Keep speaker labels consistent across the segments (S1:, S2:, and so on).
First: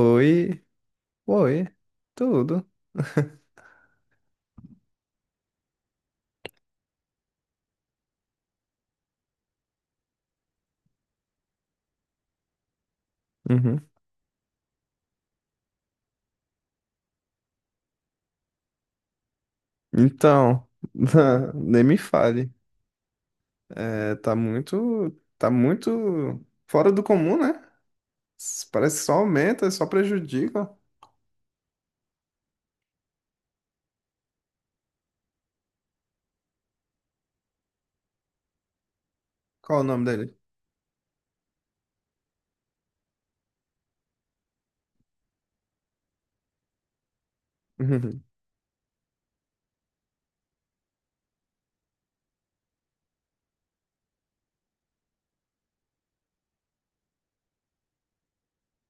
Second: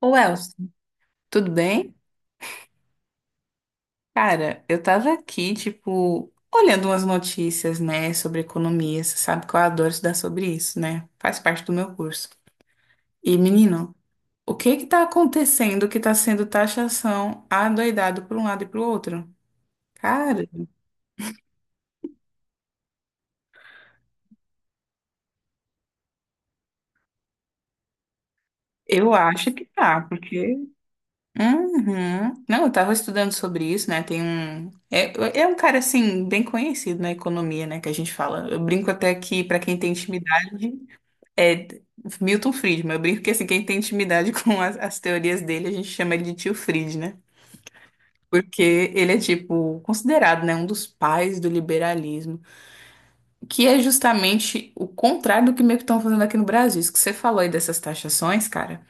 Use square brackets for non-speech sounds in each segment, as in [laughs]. S1: Ô, Elson, tudo
S2: oi,
S1: bem?
S2: tudo.
S1: Cara, eu tava aqui, tipo, olhando umas notícias, né, sobre economia. Você sabe que eu adoro estudar sobre isso, né? Faz parte do meu curso. E,
S2: Uhum.
S1: menino, o que que tá acontecendo que tá sendo taxação adoidado por um lado e pro outro? Cara,
S2: Então, [laughs] nem me fale. É, tá muito fora do comum, né? Parece que só
S1: eu acho que
S2: aumenta, só
S1: tá, porque.
S2: prejudica.
S1: Uhum. Não, eu tava estudando sobre isso, né? Tem um. É um cara, assim, bem conhecido na economia, né, que a gente fala. Eu brinco até que, pra
S2: Qual
S1: quem
S2: é o
S1: tem
S2: nome dele?
S1: intimidade. É Milton Friedman. Eu brinco que assim, quem tem intimidade [laughs] com as teorias dele, a gente chama ele de tio Fried, né?
S2: Uhum.
S1: Porque ele é, tipo, considerado, né, um dos pais do liberalismo, que é justamente o contrário do que meio que estão fazendo aqui no Brasil. Isso que você falou aí dessas taxações, cara,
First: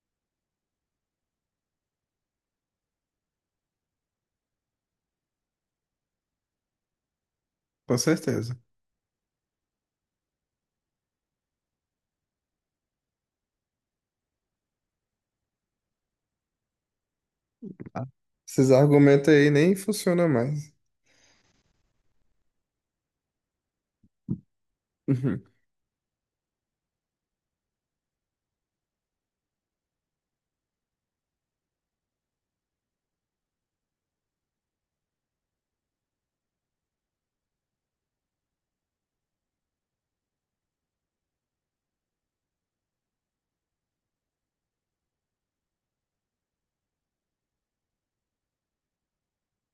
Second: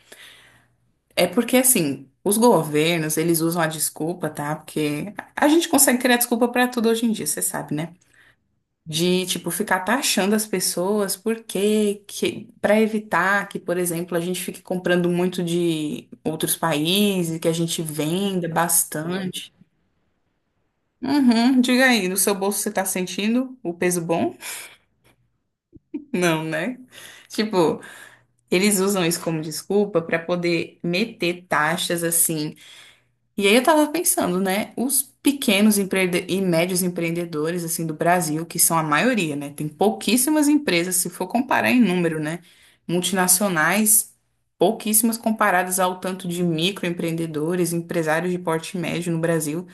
S1: é porque, assim, os governos, eles usam a desculpa, tá? Porque a gente consegue criar desculpa pra tudo hoje em dia, você sabe,
S2: [laughs]
S1: né?
S2: Com certeza.
S1: De tipo ficar taxando as pessoas porque que para evitar que, por exemplo, a gente fique comprando muito de outros países, que a gente venda
S2: Esses argumentos aí
S1: bastante.
S2: nem funcionam mais.
S1: Uhum, diga aí, no seu bolso você tá sentindo o peso bom?
S2: Uhum.
S1: [laughs] Não, né? Tipo, eles usam isso como desculpa para poder meter taxas assim. E aí eu tava pensando, né? Os pequenos e médios empreendedores, assim, do Brasil, que são a maioria, né? Tem pouquíssimas empresas, se for comparar em número, né? Multinacionais, pouquíssimas comparadas ao tanto de microempreendedores, empresários de porte médio no Brasil.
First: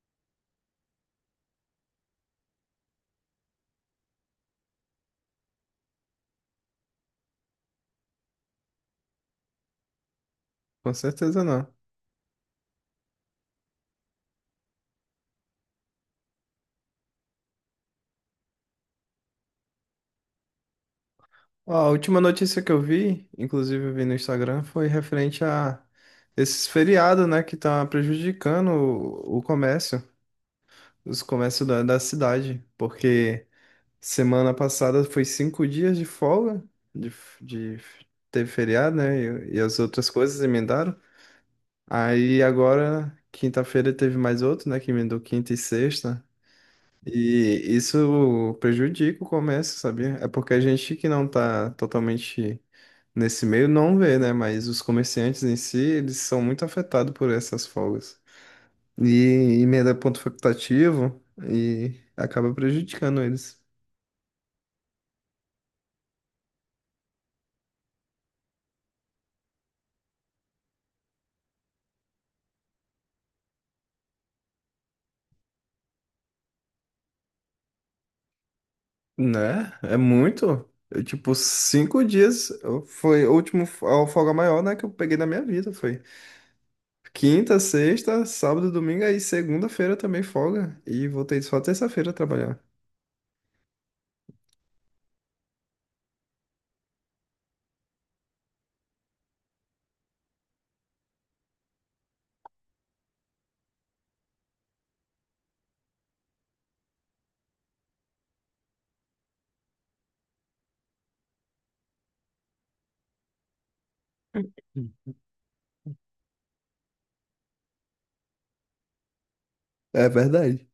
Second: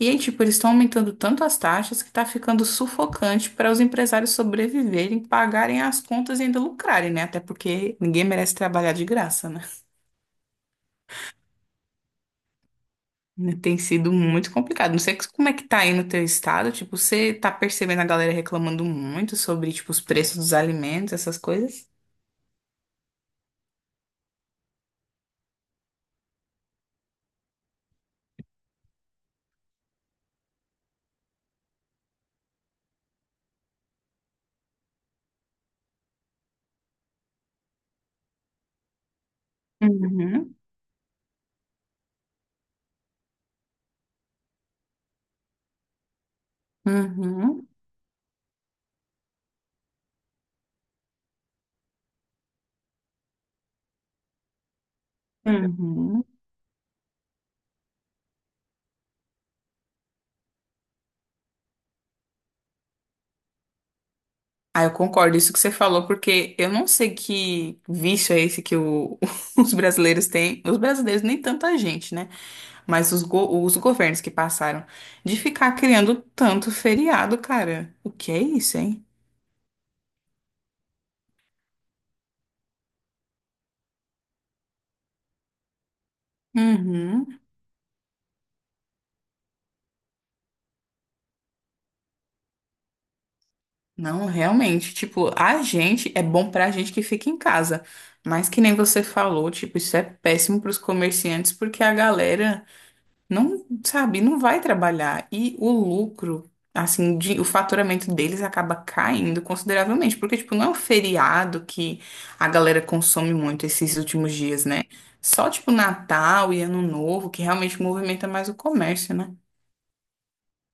S1: E aí, tipo, eles estão aumentando tanto as taxas que tá ficando sufocante para os empresários sobreviverem, pagarem as contas e ainda lucrarem, né? Até porque ninguém merece trabalhar de graça, né?
S2: [laughs] Com certeza não.
S1: Né, tem sido muito complicado. Não sei como é que tá aí no teu estado. Tipo, você tá percebendo a galera reclamando muito sobre, tipo, os preços dos alimentos, essas
S2: Ó,
S1: coisas?
S2: a última notícia que eu vi, inclusive eu vi no Instagram, foi referente a esses feriados, né, que tá prejudicando o comércio. Os comércios da cidade, porque semana passada foi 5 dias de folga, de, f- de teve feriado, né? E as outras coisas
S1: Uhum,
S2: emendaram. Aí agora, quinta-feira, teve mais outro, né? Que emendou quinta e sexta. E
S1: uhum,
S2: isso prejudica o comércio, sabia? É porque a gente que não tá totalmente nesse meio não vê, né? Mas os comerciantes em si, eles
S1: uhum.
S2: são muito afetados por essas folgas. E emenda ponto facultativo e acaba prejudicando eles.
S1: Ah, eu concordo isso que você falou, porque eu não sei que vício é esse que [laughs] os brasileiros têm. Os brasileiros, nem tanta gente, né? Mas os governos que passaram de ficar criando tanto feriado, cara. O que é isso, hein?
S2: Né? É muito. Eu, tipo, 5 dias foi o último a folga maior, né, que eu peguei na minha vida. Foi
S1: Uhum.
S2: quinta, sexta, sábado, domingo, aí segunda-feira também folga. E voltei só terça-feira a trabalhar.
S1: Não, realmente, tipo, a gente é bom pra gente que fica em casa, mas que nem você falou, tipo, isso é péssimo pros comerciantes porque a galera não, sabe, não vai trabalhar e o lucro, assim, o faturamento deles acaba caindo consideravelmente, porque tipo, não é um feriado que a galera consome muito esses últimos dias, né?
S2: Hum.
S1: Só tipo Natal e Ano Novo que realmente movimenta mais o comércio, né?
S2: É verdade.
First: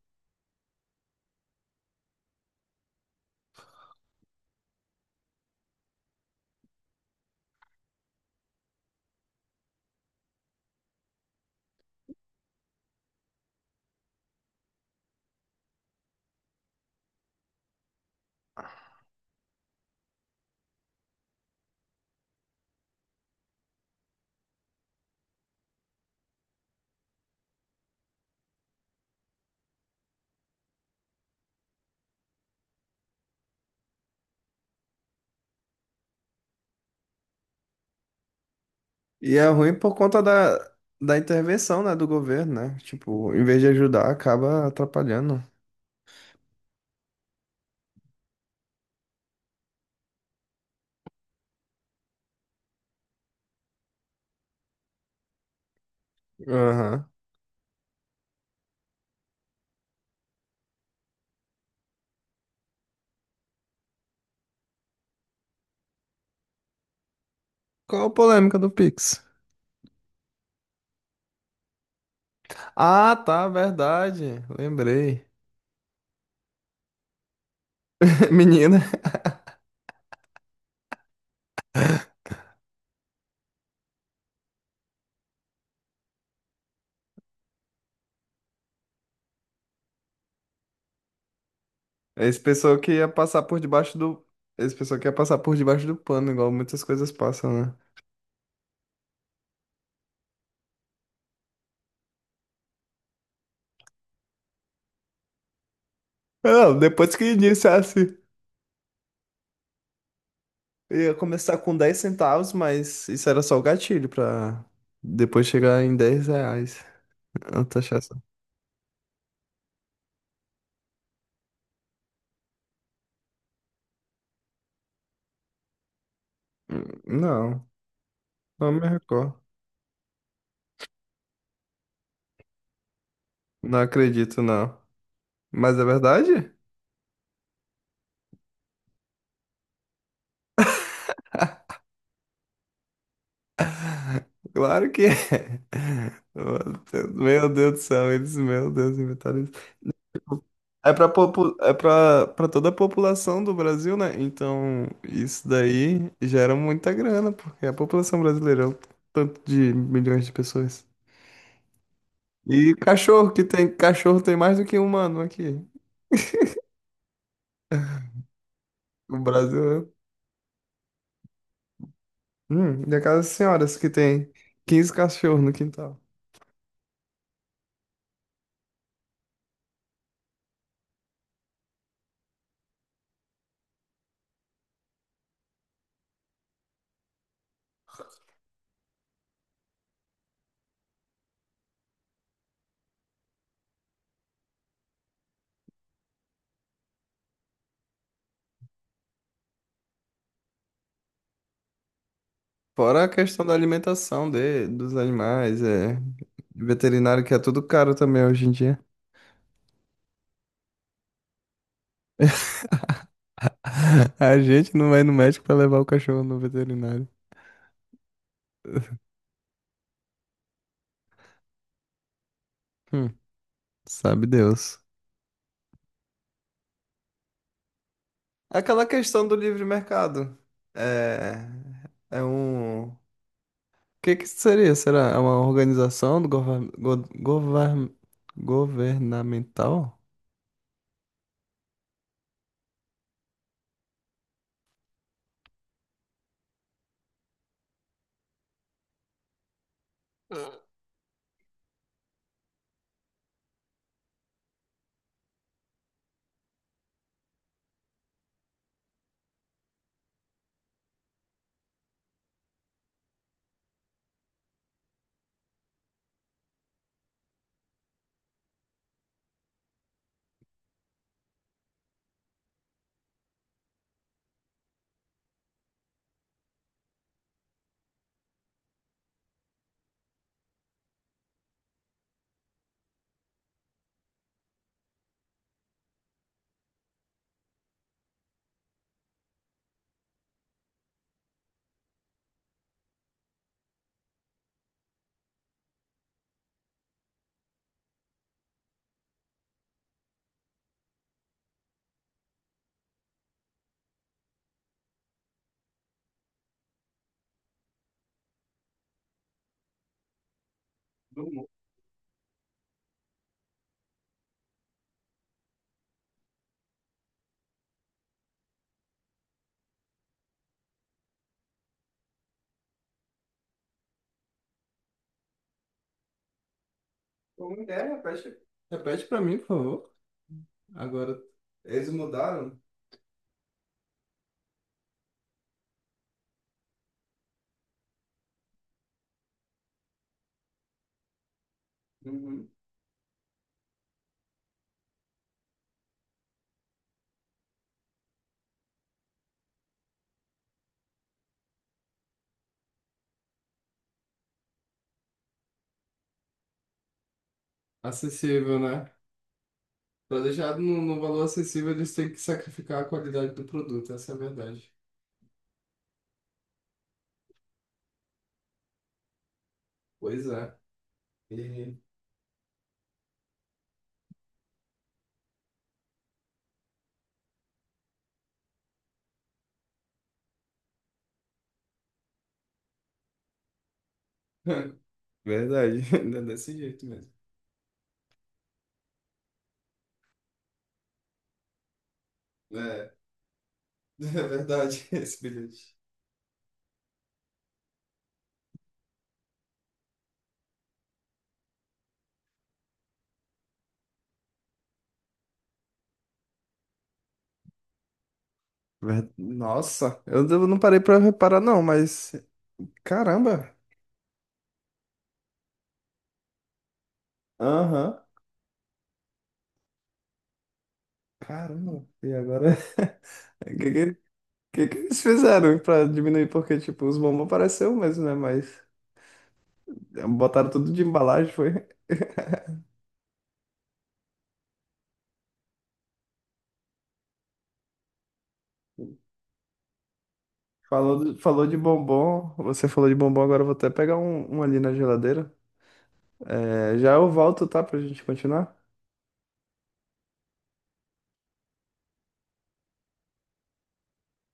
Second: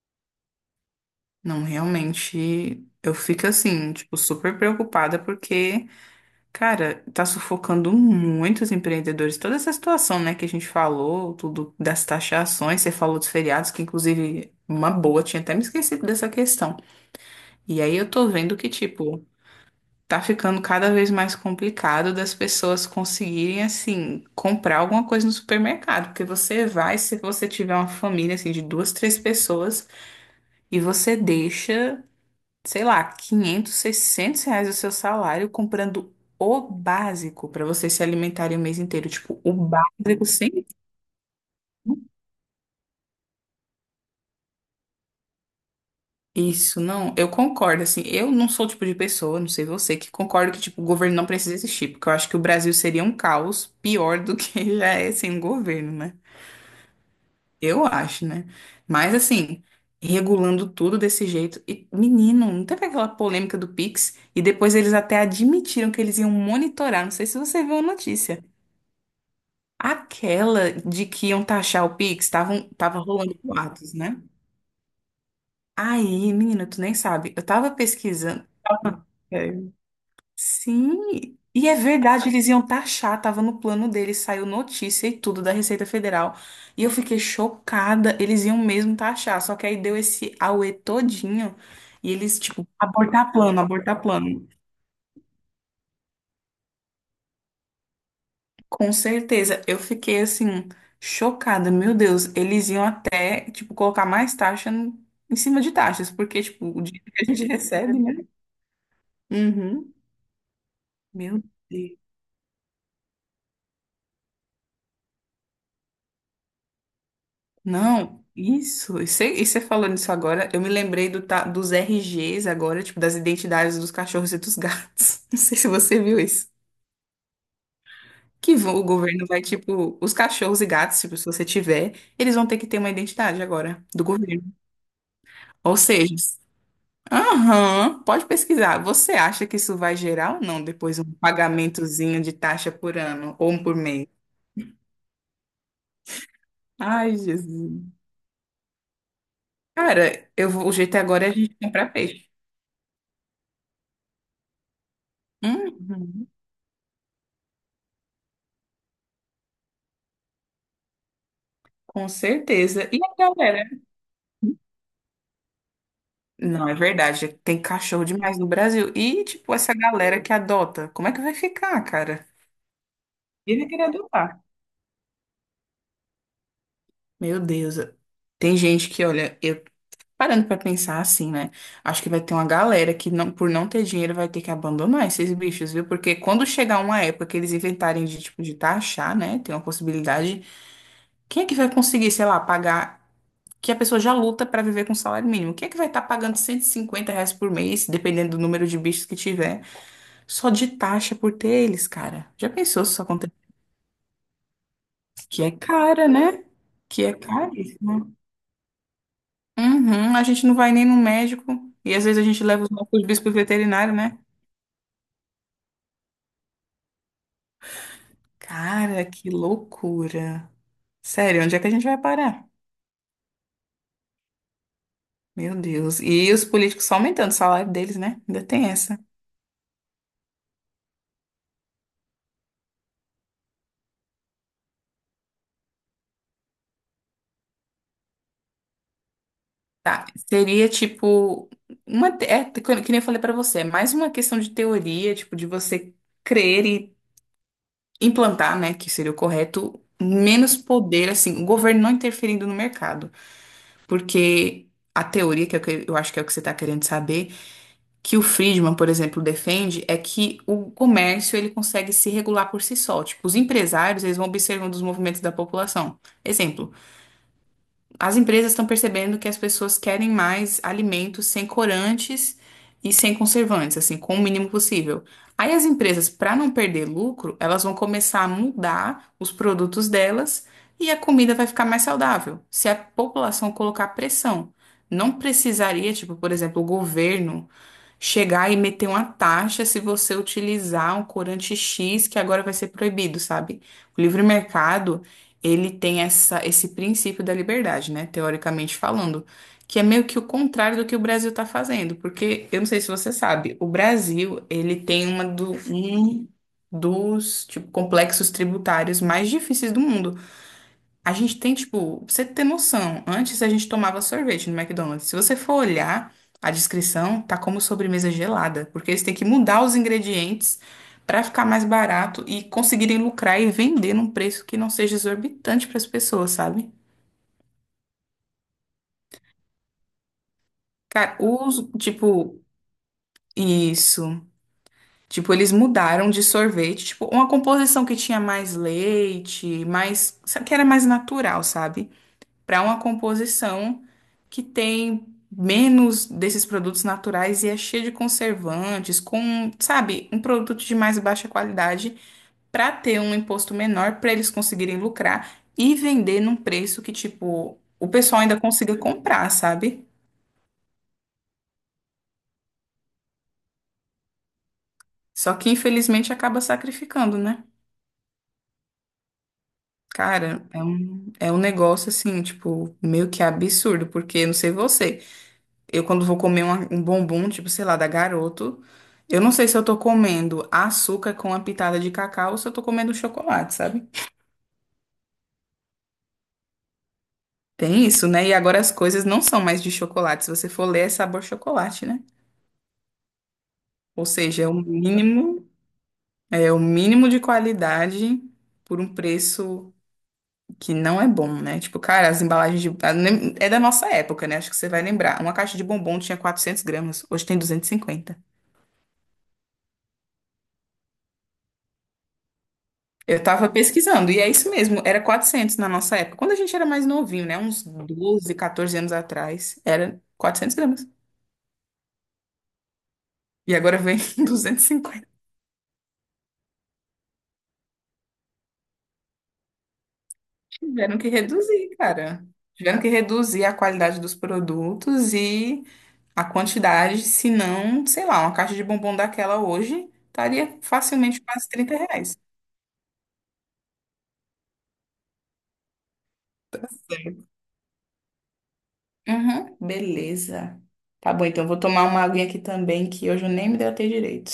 S1: Não, realmente, eu fico assim, tipo, super preocupada porque, cara, tá sufocando muitos empreendedores. Toda essa situação, né, que a gente falou, tudo das taxações, você falou dos feriados, que inclusive uma boa, tinha até me esquecido dessa questão. E aí eu tô vendo que, tipo, tá ficando cada vez mais complicado das pessoas conseguirem, assim, comprar alguma coisa no supermercado. Porque você vai, se você tiver uma família, assim, de duas, três pessoas, e você deixa sei lá, 500, 600 reais o seu salário comprando o básico para vocês se alimentarem o mês inteiro.
S2: E
S1: Tipo,
S2: é
S1: o
S2: ruim por conta
S1: básico sem
S2: da intervenção, né, do governo, né? Tipo, em vez de ajudar, acaba atrapalhando.
S1: isso, não. Eu concordo, assim. Eu não sou o tipo de pessoa, não sei você, que concordo que, tipo, o governo não precisa existir, porque eu acho que o Brasil seria um caos pior do que [laughs] já é sem o governo, né?
S2: Aham.
S1: Eu acho, né? Mas, assim. Regulando tudo desse jeito. E, menino, não teve aquela polêmica do Pix? E depois eles até admitiram que eles iam monitorar. Não sei se você viu a
S2: Qual a
S1: notícia.
S2: polêmica do Pix?
S1: Aquela de que iam taxar o Pix, tava
S2: Ah,
S1: rolando
S2: tá,
S1: boatos, né?
S2: verdade. Lembrei.
S1: Aí, menina, tu nem sabe. Eu tava
S2: [laughs]
S1: pesquisando.
S2: Menina,
S1: É. Sim, e é verdade, eles iam taxar, tava no plano deles, saiu notícia e tudo da Receita Federal. E eu fiquei chocada, eles iam mesmo taxar, só que aí deu esse auê todinho e eles,
S2: esse
S1: tipo,
S2: pessoal que ia
S1: abortar
S2: passar
S1: plano,
S2: por debaixo
S1: abortar
S2: do.
S1: plano.
S2: Esse pessoal que ia passar por debaixo do pano, igual muitas coisas passam, né?
S1: Com certeza, eu fiquei assim, chocada. Meu Deus, eles iam até, tipo, colocar mais taxa em cima de taxas, porque, tipo,
S2: Não,
S1: o dinheiro
S2: depois
S1: que
S2: que
S1: a gente [laughs] recebe, né?
S2: iniciasse,
S1: Uhum.
S2: ia
S1: Meu
S2: começar com 10
S1: Deus.
S2: centavos, mas isso era só o gatilho pra depois chegar em R$ 10. A taxação.
S1: Não, isso. E você falando isso agora, eu me lembrei dos RGs agora, tipo, das identidades dos cachorros e dos gatos. [laughs] Não sei se você viu isso.
S2: Não,
S1: Que
S2: não
S1: vão- o
S2: me
S1: governo
S2: recordo.
S1: vai, tipo, os cachorros e gatos, tipo, se você tiver, eles vão ter que ter uma identidade
S2: Não
S1: agora do
S2: acredito,
S1: governo.
S2: não.
S1: Ou
S2: Mas é
S1: seja,
S2: verdade?
S1: aham, pode pesquisar. Você acha que isso vai gerar ou não depois um pagamentozinho de taxa por ano ou um por mês?
S2: Claro que é. [laughs]
S1: Ai,
S2: Meu Deus do
S1: Jesus.
S2: céu, eles, meu Deus, inventaram.
S1: Cara, o
S2: É
S1: jeito
S2: para
S1: agora é a gente
S2: popu... é
S1: comprar
S2: para
S1: peixe.
S2: para toda a população do Brasil, né? Então, isso daí
S1: Uhum,
S2: gera muita grana, porque a população brasileira é um tanto de milhões de pessoas.
S1: com
S2: E
S1: certeza. E a
S2: cachorro, que
S1: galera?
S2: tem cachorro tem mais do que um humano aqui.
S1: Não, é verdade. Tem cachorro demais no Brasil.
S2: O
S1: E, tipo,
S2: Brasil
S1: essa
S2: é.
S1: galera que adota, como é que vai ficar, cara?
S2: E aquelas
S1: Ele
S2: senhoras
S1: queria
S2: que tem
S1: adotar.
S2: 15 cachorros no quintal.
S1: Meu Deus, tem gente que, olha, eu parando pra pensar assim, né? Acho que vai ter uma galera que não, por não ter dinheiro vai ter que abandonar esses bichos, viu? Porque quando chegar uma época que eles inventarem de tipo de taxar, né? Tem uma possibilidade. Quem é que vai conseguir, sei lá, pagar que a pessoa já luta pra viver com salário mínimo? Quem é que vai estar pagando R$ 150 por mês, dependendo do número de bichos que tiver, só de taxa por ter eles, cara? Já pensou se isso
S2: Fora a
S1: acontece?
S2: questão da alimentação dos
S1: Que é
S2: animais, é
S1: cara, né? Que é
S2: veterinário que é
S1: caro.
S2: tudo caro também hoje em dia.
S1: Uhum, a gente não vai nem no médico. E às vezes a gente
S2: [laughs]
S1: leva os nossos bichos pro veterinário, né?
S2: A gente não vai no médico para levar o cachorro no veterinário. [laughs]
S1: Cara, que loucura. Sério, onde é que a gente vai parar?
S2: Sabe Deus.
S1: Meu Deus. E os políticos só aumentando o salário deles, né? Ainda
S2: É.
S1: tem
S2: Aquela
S1: essa.
S2: questão do livre mercado. É, é um. O que que seria? Será? É uma organização do governamental?
S1: Tá, seria tipo que nem eu falei pra você, é mais uma questão de teoria, tipo de você crer e implantar, né, que seria o correto, menos poder assim, o governo não interferindo no mercado, porque a teoria que é o que eu acho que é o que você tá querendo saber que o Friedman, por exemplo, defende é que o comércio ele consegue se regular por si só. Tipo, os empresários, eles vão observando os movimentos da população. Exemplo, as empresas estão percebendo que as pessoas querem mais alimentos sem corantes e sem conservantes, assim, com o mínimo possível. Aí as empresas, para não perder lucro, elas vão começar a mudar os produtos delas e a comida vai ficar mais saudável. Se a população colocar pressão, não precisaria, tipo, por exemplo, o governo chegar e meter uma taxa se você utilizar um corante X que agora vai ser proibido, sabe? O livre mercado, ele tem esse princípio da liberdade, né? Teoricamente falando, que é meio que o contrário do que o Brasil está fazendo, porque eu não sei se você sabe, o Brasil, ele tem um dos, tipo, complexos tributários mais difíceis do mundo. A
S2: Do
S1: gente
S2: mundo.
S1: tem, tipo, pra você ter noção, antes a gente tomava sorvete no McDonald's. Se você for olhar a descrição, tá como sobremesa gelada, porque eles têm que mudar os ingredientes pra ficar mais barato e conseguirem lucrar e vender num preço que não seja exorbitante pras pessoas, sabe?
S2: Como é? Repete, repete para mim, por favor.
S1: Cara,
S2: Agora,
S1: os,
S2: eles
S1: tipo,
S2: mudaram.
S1: isso. Tipo, eles mudaram de sorvete, tipo, uma composição que tinha mais leite, mais, sabe, que era mais natural, sabe?
S2: Uhum.
S1: Para uma composição que tem menos desses produtos naturais e é cheia de conservantes, com, sabe, um produto de mais baixa qualidade para ter um imposto menor, para eles conseguirem lucrar e vender num preço que, tipo, o pessoal ainda
S2: Acessível,
S1: consiga
S2: né?
S1: comprar, sabe?
S2: Para deixar no valor acessível, eles têm que sacrificar a qualidade do produto, essa é a verdade.
S1: Só que infelizmente acaba sacrificando, né?
S2: Pois
S1: Cara,
S2: é.
S1: é um
S2: E-
S1: negócio assim, tipo, meio que absurdo, porque não sei você. Eu, quando vou comer um bombom, tipo, sei lá, da Garoto, eu não sei se eu tô comendo açúcar com uma pitada de cacau ou se eu tô comendo chocolate, sabe?
S2: [laughs] Verdade, [laughs] é desse jeito mesmo.
S1: Tem isso, né? E agora as coisas não são mais de chocolate. Se você for ler, é sabor chocolate, né?
S2: É, é
S1: Ou seja,
S2: verdade, [laughs] esse bilhete.
S1: é o mínimo de qualidade por um preço que não é bom, né? Tipo, cara, as embalagens de... a- nem- É da nossa época, né? Acho que você vai lembrar. Uma caixa de bombom tinha 400 gramas, hoje tem 250.
S2: Nossa, eu não parei pra reparar, não, mas.
S1: Eu tava
S2: Caramba!
S1: pesquisando, e é isso mesmo, era 400 na nossa época. Quando a gente era mais novinho, né? Uns
S2: Aham,
S1: 12, 14 anos atrás, era 400 gramas.
S2: caramba! E agora? [laughs] O
S1: E
S2: que,
S1: agora
S2: que,
S1: vem [laughs]
S2: que que eles
S1: 250.
S2: fizeram pra diminuir? Porque, tipo, os bombons pareceram mesmo, né? Mas botaram tudo de
S1: Tiveram que
S2: embalagem, foi.
S1: reduzir, cara. Tiveram que reduzir a qualidade dos produtos e a quantidade, senão, sei lá, uma caixa de bombom daquela hoje estaria
S2: Falou,
S1: facilmente
S2: falou
S1: quase
S2: de
S1: R$ 30.
S2: bombom, você falou de bombom, agora eu vou até pegar um ali na geladeira. É, já eu volto, tá? Pra gente continuar.
S1: Uhum, beleza. Tá bom, então vou tomar uma aguinha aqui também, que hoje eu nem me deu direito.